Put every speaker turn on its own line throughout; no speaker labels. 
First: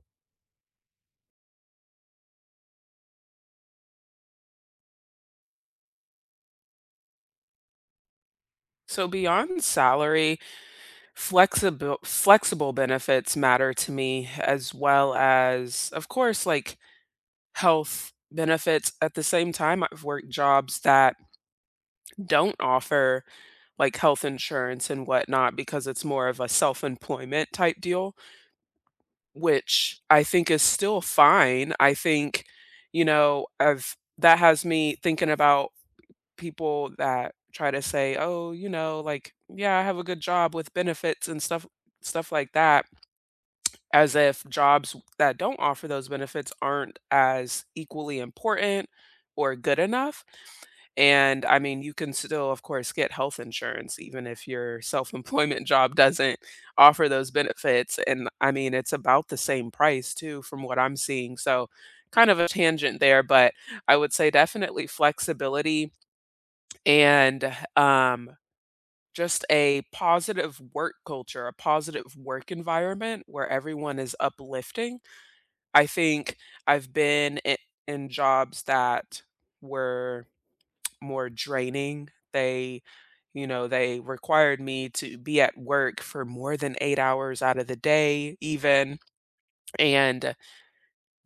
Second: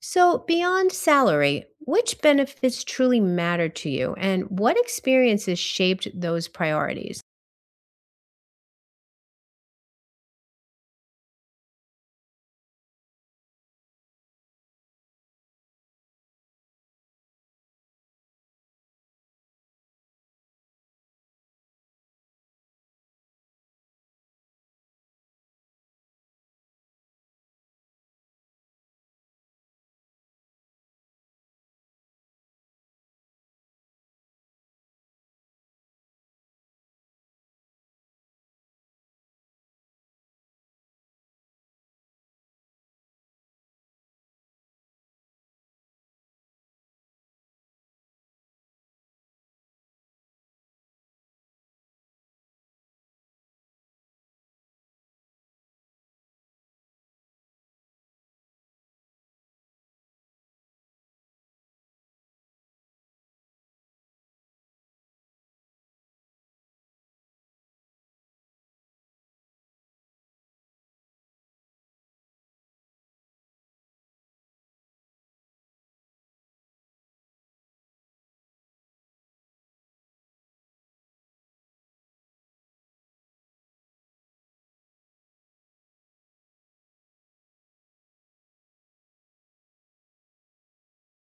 So, beyond salary, which benefits truly matter to you and what experiences shaped those priorities?
So beyond salary, flexible benefits matter to me, as well as, of course, like health benefits. At the same time, I've worked jobs that don't offer like health insurance and whatnot because it's more of a self-employment type deal, which I think is still fine. I think, I've that has me thinking about people that try to say, "Oh, you know, like, yeah, I have a good job with benefits and stuff like that," as if jobs that don't offer those benefits aren't as equally important or good enough. And I mean, you can still, of course, get health insurance even if your self-employment job doesn't offer those benefits. And I mean, it's about the same price too, from what I'm seeing. So, kind of a tangent there, but I would say definitely flexibility and just a positive work culture, a positive work environment where everyone is uplifting. I think I've been in jobs that were more draining. They, you know, they required me to be at work for more than 8 hours out of the day, even. And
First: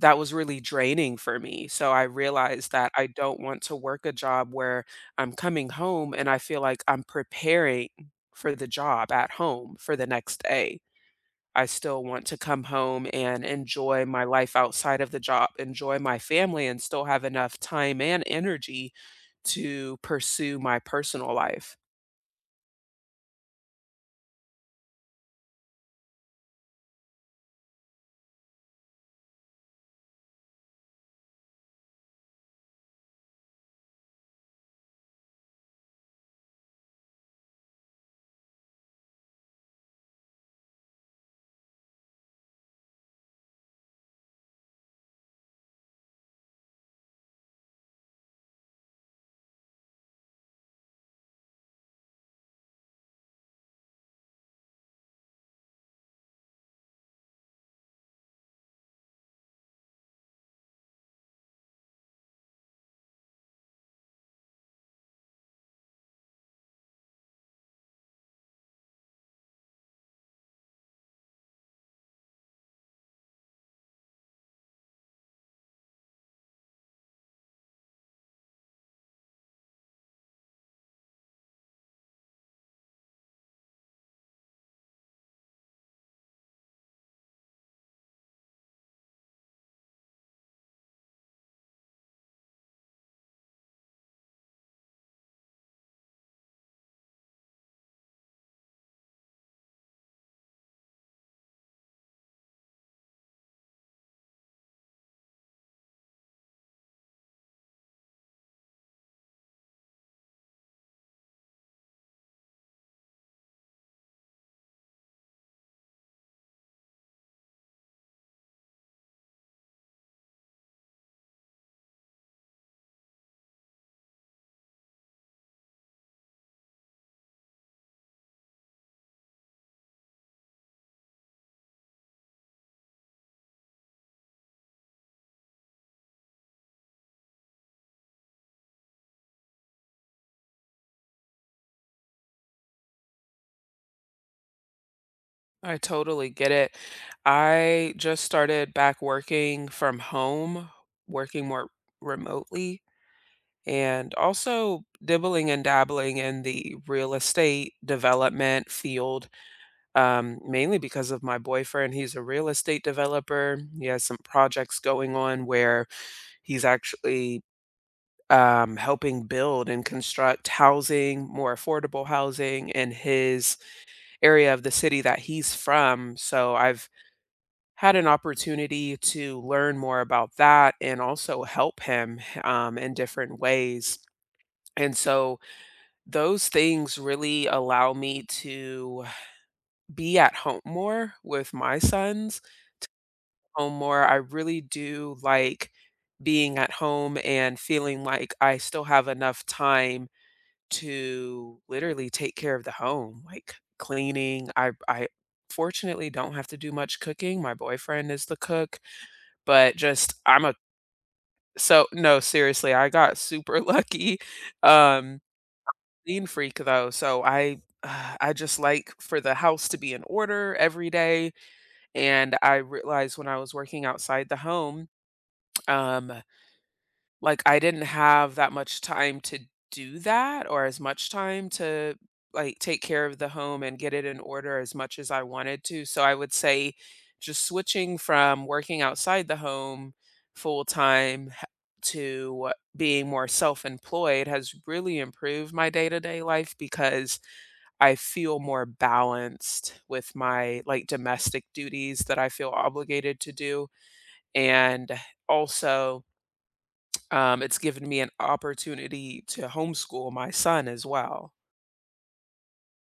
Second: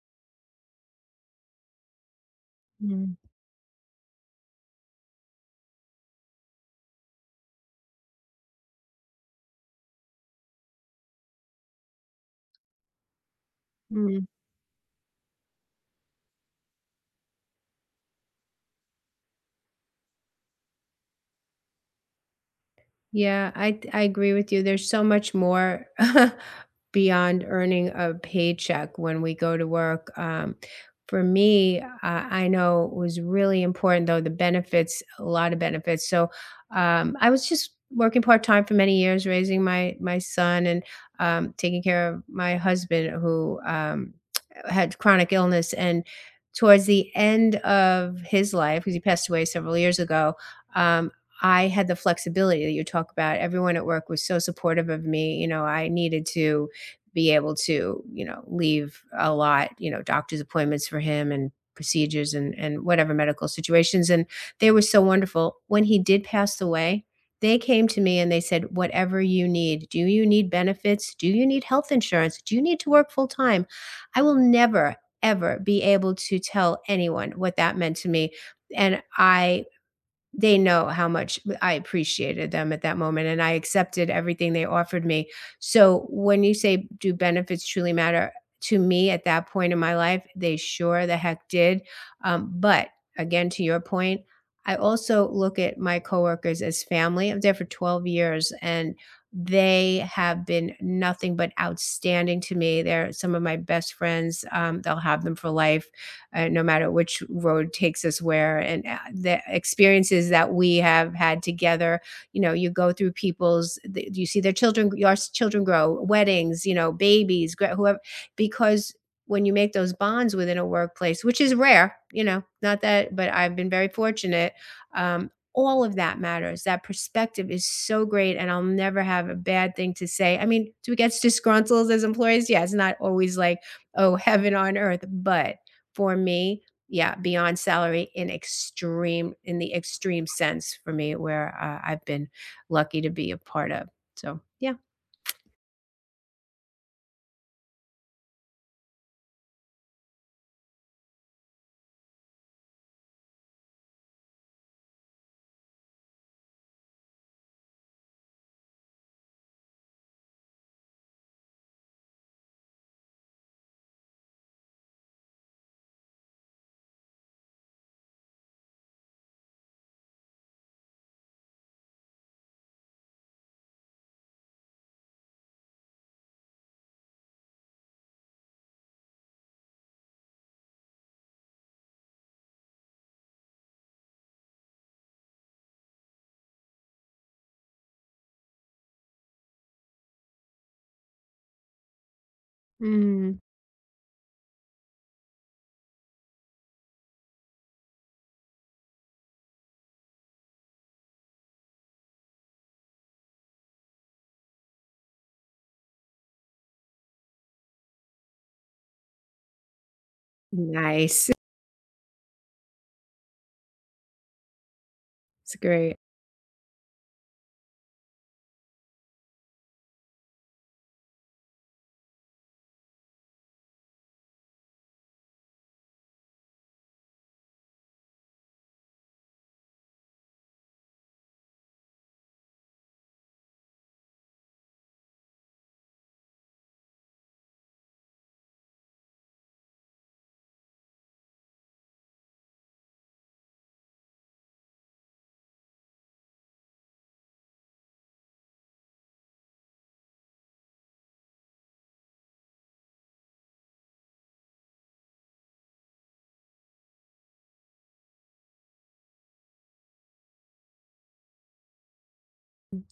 that was really draining for me, so I realized that I
Mm,
don't want to work a job where I'm coming home and I feel like I'm preparing for the job at home for the next day. I still want to come home and enjoy my
mm.
life outside of the job, enjoy my family, and still have enough time and energy to pursue my personal life.
Yeah, I agree with you. There's so much more beyond earning a paycheck when we go to work. For me, I know it was really important though the benefits, a lot of benefits. So, I was just working part time for many years, raising my son and taking care of my husband who had chronic illness. And towards the end of his life, because he passed away several years ago. Um, I had the flexibility that you talk about. Everyone at work was so supportive of me. I needed to be able to leave a lot, doctor's appointments for him and procedures and whatever medical situations and they were so wonderful. When he did pass away, they came to me and they said, "Whatever you need. Do you need benefits? Do you need health insurance? Do you need to work full time?" I will never ever be able to tell anyone what that meant to me and I they know how much I appreciated them at that moment and I accepted everything they offered me. So when you say, do benefits truly matter? To me, at that point in my life, they sure the heck did. But again, to your point, I also look at my coworkers as family. I'm there for 12 years and they have been nothing but outstanding to me. They're some of my best friends. They'll have them for life, no matter which road takes us where. And, the experiences that we have had together, you go through you see their children, your children grow, weddings, babies, whoever, because when you make those bonds within a workplace, which is rare, not that, but I've been very fortunate. All of that matters. That perspective is so great, and I'll never have a bad thing to say. I mean, do we get disgruntled as employees? Yeah, it's not always like, oh, heaven on earth, but for me, yeah, beyond salary in the extreme sense for me where, I've been lucky to be a part of. So, yeah.
I totally get it. I just started back working from home, working more remotely, and also dibbling and dabbling in the real estate development field, mainly because of my boyfriend. He's a real estate developer. He has some projects going on where he's actually helping build and construct housing, more affordable housing in his area of the city that he's from. So I've had an opportunity to learn more about that and also help him, in different ways. And so those things really allow me to be at home more with my sons,
Mm.
home more. I really do like being at home and feeling like I still have enough time to literally take care of the home, like cleaning. I fortunately don't have to do much cooking. My boyfriend is the cook, but just I'm a
Nice.
so no, seriously, I got super lucky. Um
It's great.
Clean freak though, so I I just like for the house to be in order every day, and I realized when I was working outside the home, um, like I didn't have that much time to do that, or as much time to like take care of the home and get it in order as much as I wanted to. So I would say just switching from working outside the home full time to being more self-employed has really improved my day-to-day life because I feel more balanced with my, like, domestic duties that I feel obligated to do, and also, it's given me an opportunity to homeschool my son as well.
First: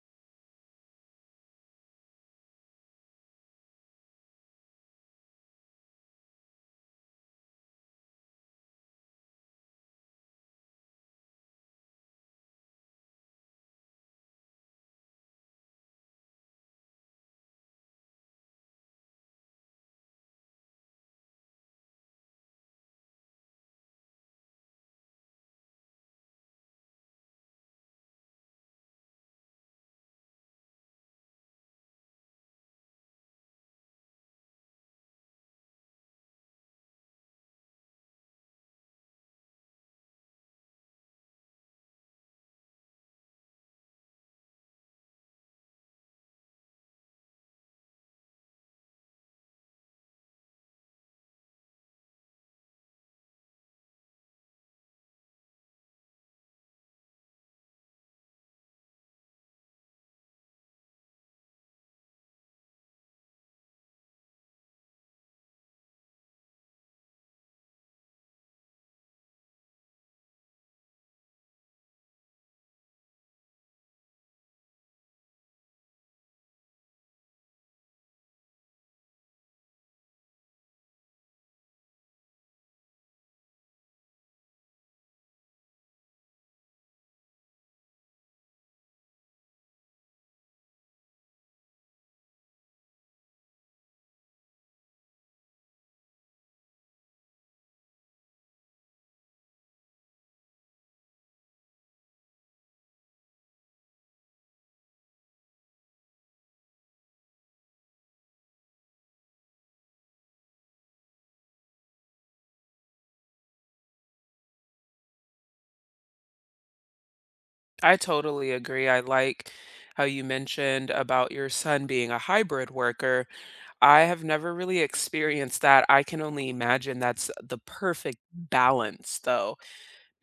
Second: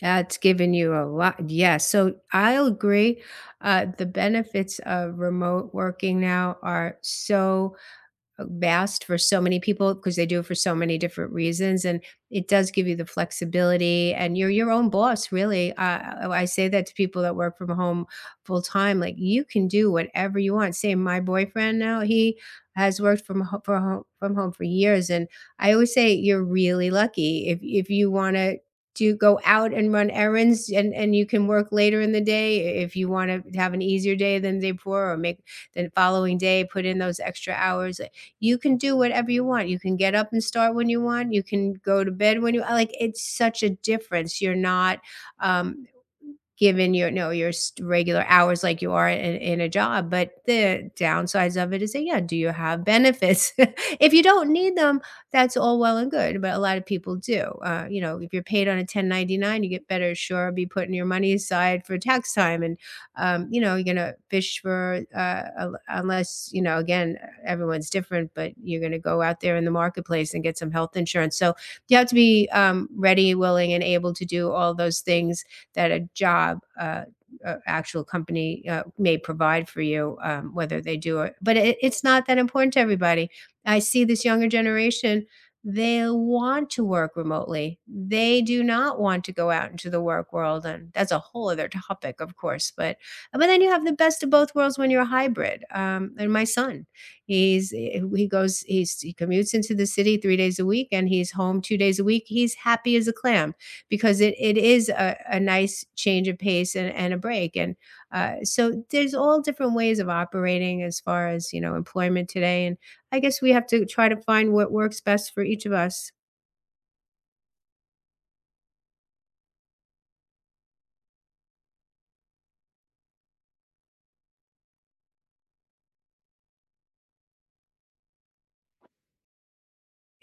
That's given you a lot, yeah. So I'll agree, the benefits of remote working now are so, vast for so many people because they do it for so many different reasons and it does give you the flexibility and you're your own boss really. Uh, I say that to people that work from home full time. Like, you can do whatever you want. Say, my boyfriend now, he has worked for home, from home for years and I always say you're really lucky if you want to do go out and run errands and you can work later in the day if you want to have an easier day than the day before or make the following day put in those extra hours. You can do whatever you want. You can get up and start when you want. You can go to bed when you like. It's such a difference. You're not um, given your no, your s regular hours like you are in a job, but the downsides of it is that, yeah, do you have benefits? If you don't need them, that's all well and good, but a lot of people do. If you're paid on a 1099, you get better sure be putting your money aside for tax time and, you know, you're gonna fish for, un unless, you know, again, everyone's different, but you're gonna go out there in the marketplace and get some health insurance, so you have to be, ready, willing, and able to do all those things that a job, actual company, may provide for you, whether they do it. But it's not that important to everybody. I see this younger generation, they want to work remotely. They do not want to go out into the work world. And that's a whole other topic, of course. But then you have the best of both worlds when you're a hybrid. And my son, he's eh, he goes he's he commutes into the city 3 days a week and he's home 2 days a week. He's happy as a clam because it is a nice change of pace and a break. And, so there's all different ways of operating as far as, employment today. And I guess we have to try to find what works best for each of us.
I totally agree, I like how you mentioned about your son being a hybrid worker. I have never really experienced that. I can only imagine that's the perfect balance, though,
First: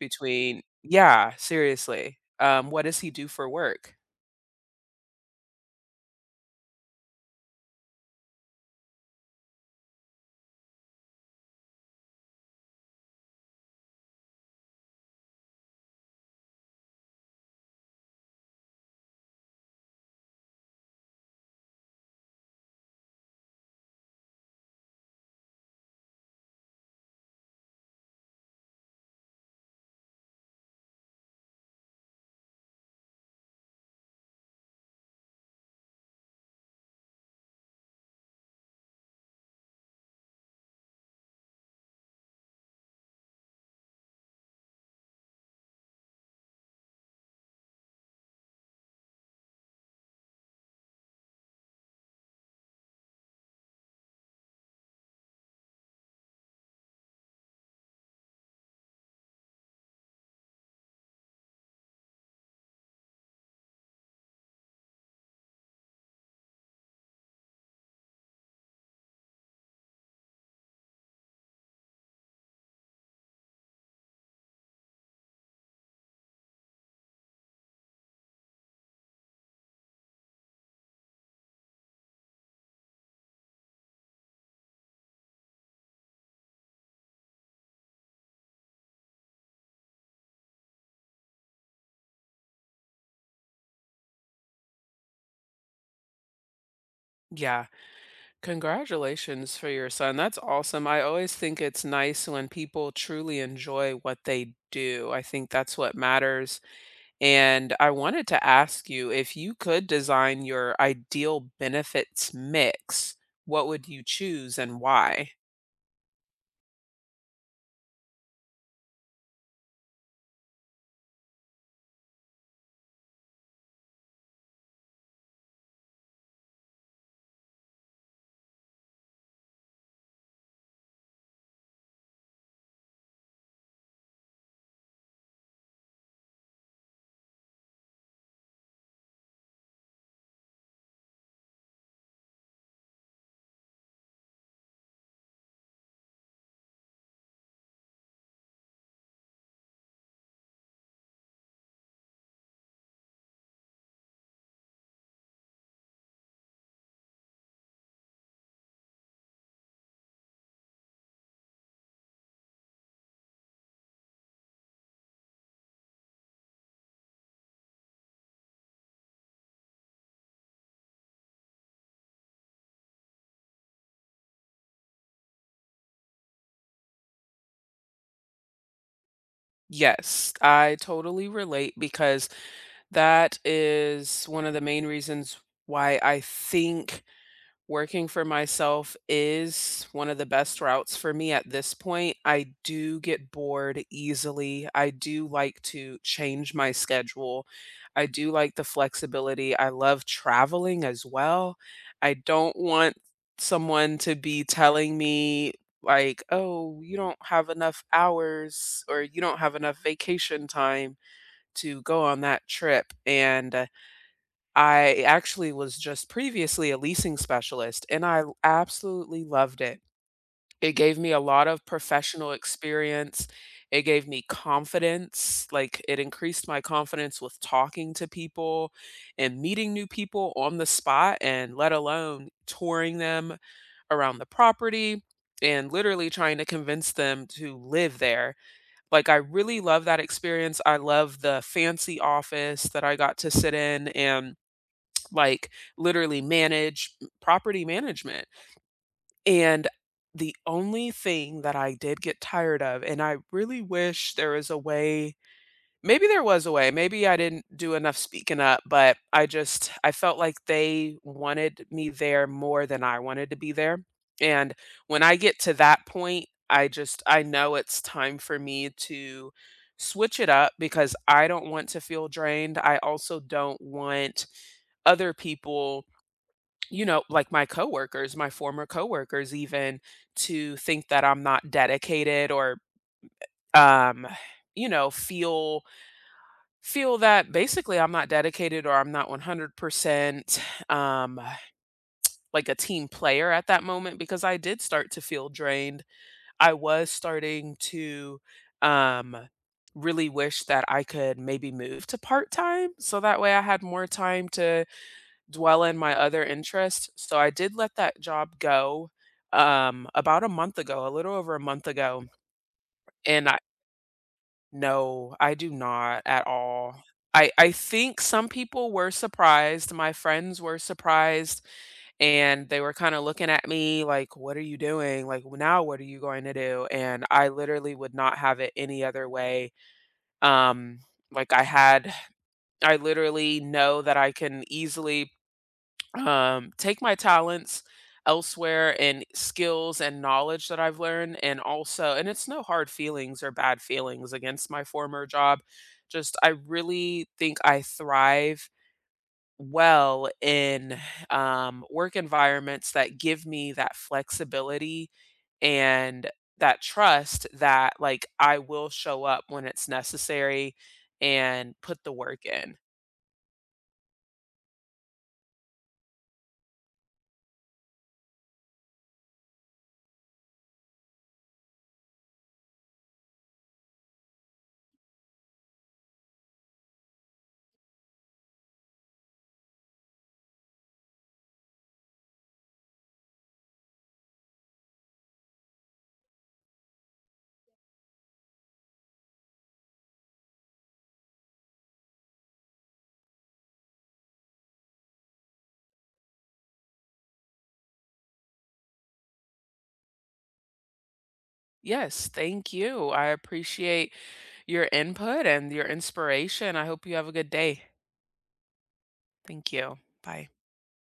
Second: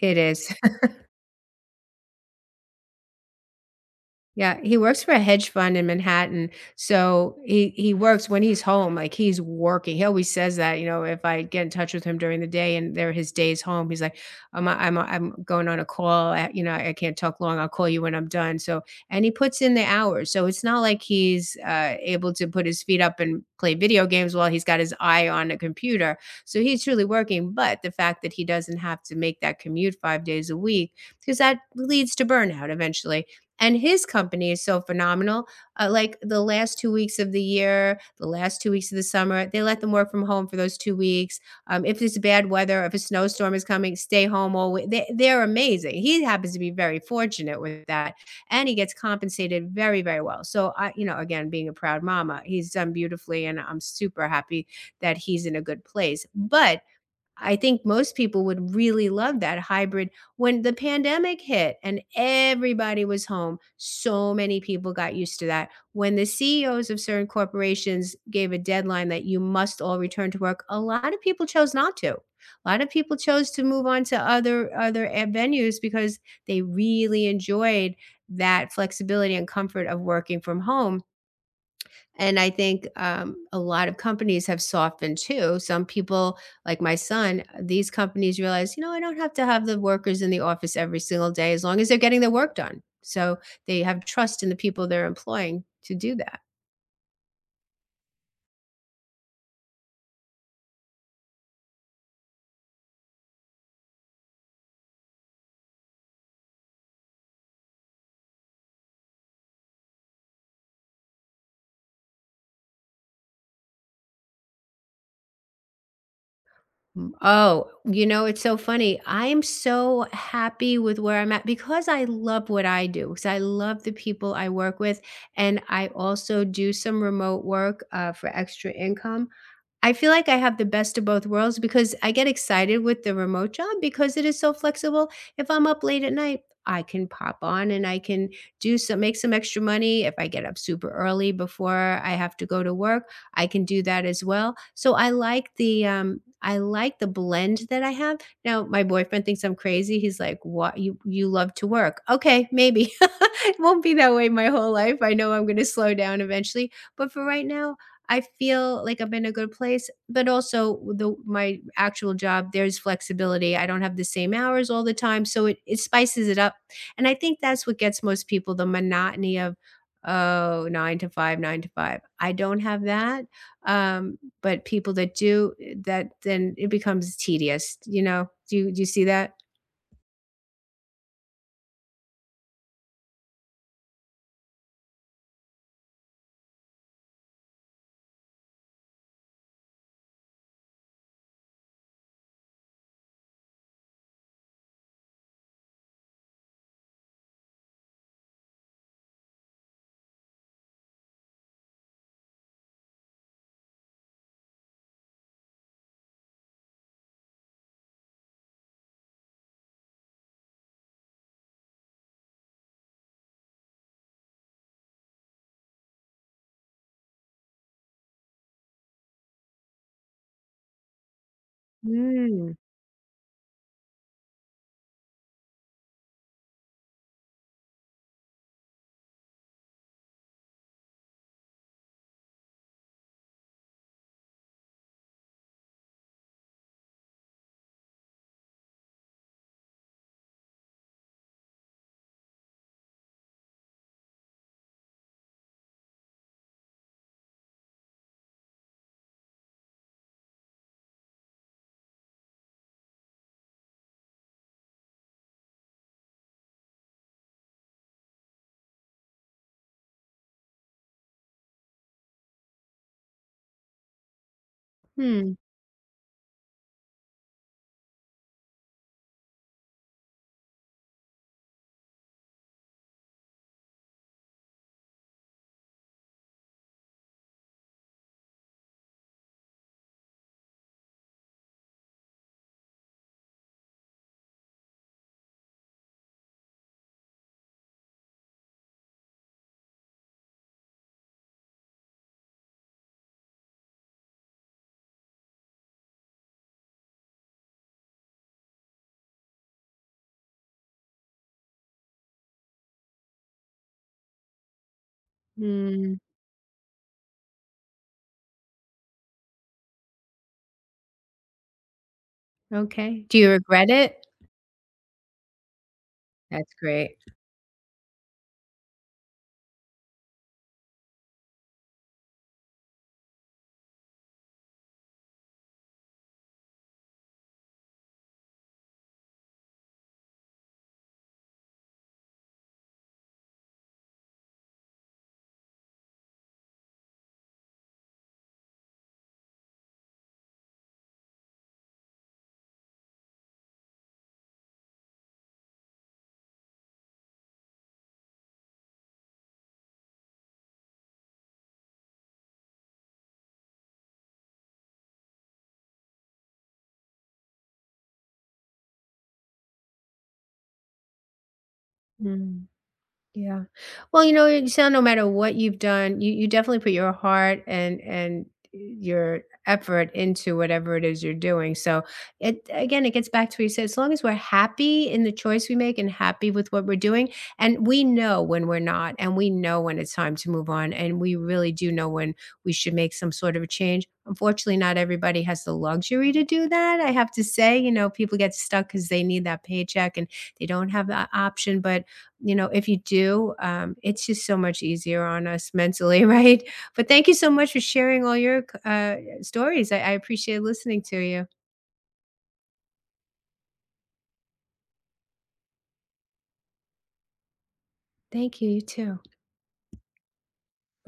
It is.
yeah, seriously. What does he do for work?
Yeah, he works for a hedge fund in Manhattan, so he works when he's home, like, he's working. He always says that, if I get in touch with him during the day and they're his days home, he's like, "I'm going on a call, I can't talk long, I'll call you when I'm done," so and he puts in the hours, so it's not like he's, able to put his feet up and play video games while he's got his eye on a computer, so he's truly working, but the fact that he doesn't have to make that commute 5 days a week because that leads to burnout eventually and his company is so phenomenal. Like the last 2 weeks of the year, the last 2 weeks of the summer, they let them work from home for those 2 weeks. If it's bad weather, if a snowstorm is coming, stay home all week. They're amazing. He happens to be very fortunate with that, and he gets compensated very, very well. So I, again, being a proud mama, he's done beautifully, and I'm super happy that he's in a good place. But I think most people would really love that hybrid. When the pandemic hit and everybody was home, so many people got used to that. When the CEOs of certain corporations gave a deadline that you must all return to work, a lot of people chose not to. A lot of people chose to move on to other venues because they really enjoyed that flexibility and comfort of working from home. And I think a lot of companies have softened too. Some people, like my son, these companies realize, you know, I don't have to have the workers in the office every single day as long as they're getting their work done. So they have trust in the people they're employing to do that.
Yeah. Congratulations for your son. That's awesome. I always think it's nice when people truly enjoy what they do. I think that's what matters. And I wanted to ask you, if you could design your ideal benefits mix, what would you choose and why?
Mm. Oh, it's so funny. I am so happy with where I'm at because I love what I do, because I love the people I work with. And I also do some remote work, for extra income. I feel like I have the best of both worlds because I get excited with the remote job because it is so flexible. If I'm up late at night, I can pop on and I can do some make some extra money. If I get up super early before I have to go to work, I can do that as well. So I like the blend that I have. Now my boyfriend thinks I'm crazy. He's like, "What you love to work?" Okay, maybe. It won't be that way my whole life. I know I'm going to slow down eventually, but for right now, I feel like I'm in a good place, but also the my actual job, there's flexibility. I don't have the same hours all the time, so it spices it up. And I think that's what gets most people, the monotony of, oh 9 to 5, 9 to 5." I don't have that. But people that do, eh, that then it becomes tedious, you know? Do you see that?
Yes, I totally relate because that is one of the main reasons why I think working for myself is one of the best routes for me at this point. I do get bored easily. I do like to change my schedule. I do like the flexibility. I love traveling as well. I don't want someone to be telling me, like, oh, you don't have enough hours or you don't have enough vacation time to go on that trip. And I actually was just previously a leasing specialist, and I absolutely loved it. It gave me a lot of professional
Mm.
experience. It gave me confidence. Like, it increased my confidence with talking to people and meeting new people on the spot, and let alone touring them around the property and literally trying to convince them to live there. Like, I really love that experience. I love the fancy office that I got to sit in and like literally manage property management. And the only thing that I did get tired of, and I really wish there was a way, maybe there was a way, maybe I didn't do enough speaking up, but I just, I felt like they wanted me there more than I wanted to be there. And when I
Hmm.
get to that point, I just, I know it's time for me to switch it up because I don't want to feel drained. I also don't want other people, you know, like my coworkers, my former coworkers even, to think that I'm not dedicated or, um, you know, feel that basically I'm not dedicated or I'm not 100% um like a team player at that moment because I did start to feel drained. I was starting to um really wish that I could maybe move to part-time so that way I had more time to dwell in my
Mm.
other interest. So I did let that job go, about a month ago, a little over a month ago.
Okay. Do
And
you
I
regret it?
no, I do not at
That's
all.
great.
I think some people were surprised. My friends were surprised and they were kind of looking at me like, "What are you doing? Like, w now what are you going to do?" And I literally would not have it any other way. Um, like I had I literally know that I can easily take my talents elsewhere, and skills and knowledge that I've learned. And also, and it's no hard feelings or bad feelings against my former job. Just, I really think I thrive well in work environments that give me that flexibility and that trust that, like, I will show up when it's necessary and put the work
Mm.
in.
Yeah. Well, you know, you sound no matter what you've done, you definitely put your heart and your effort into whatever it is you're doing. So it again, it gets back to what you said. As long as we're happy in the choice we make and happy with what we're doing, and we know when we're not, and we know when it's time to move on, and we really do know when we should make some sort of a change. Unfortunately, not everybody has the luxury to do that. I have to say, people get stuck because they need that paycheck and they don't have that option. But if you do, it's just so much easier on us mentally, right? But thank you so much for sharing all your, stories. I appreciate listening to you.
Yes, thank you. I appreciate your input and your inspiration. I hope you have a good day.
Thank you. You too.
Thank you. Bye.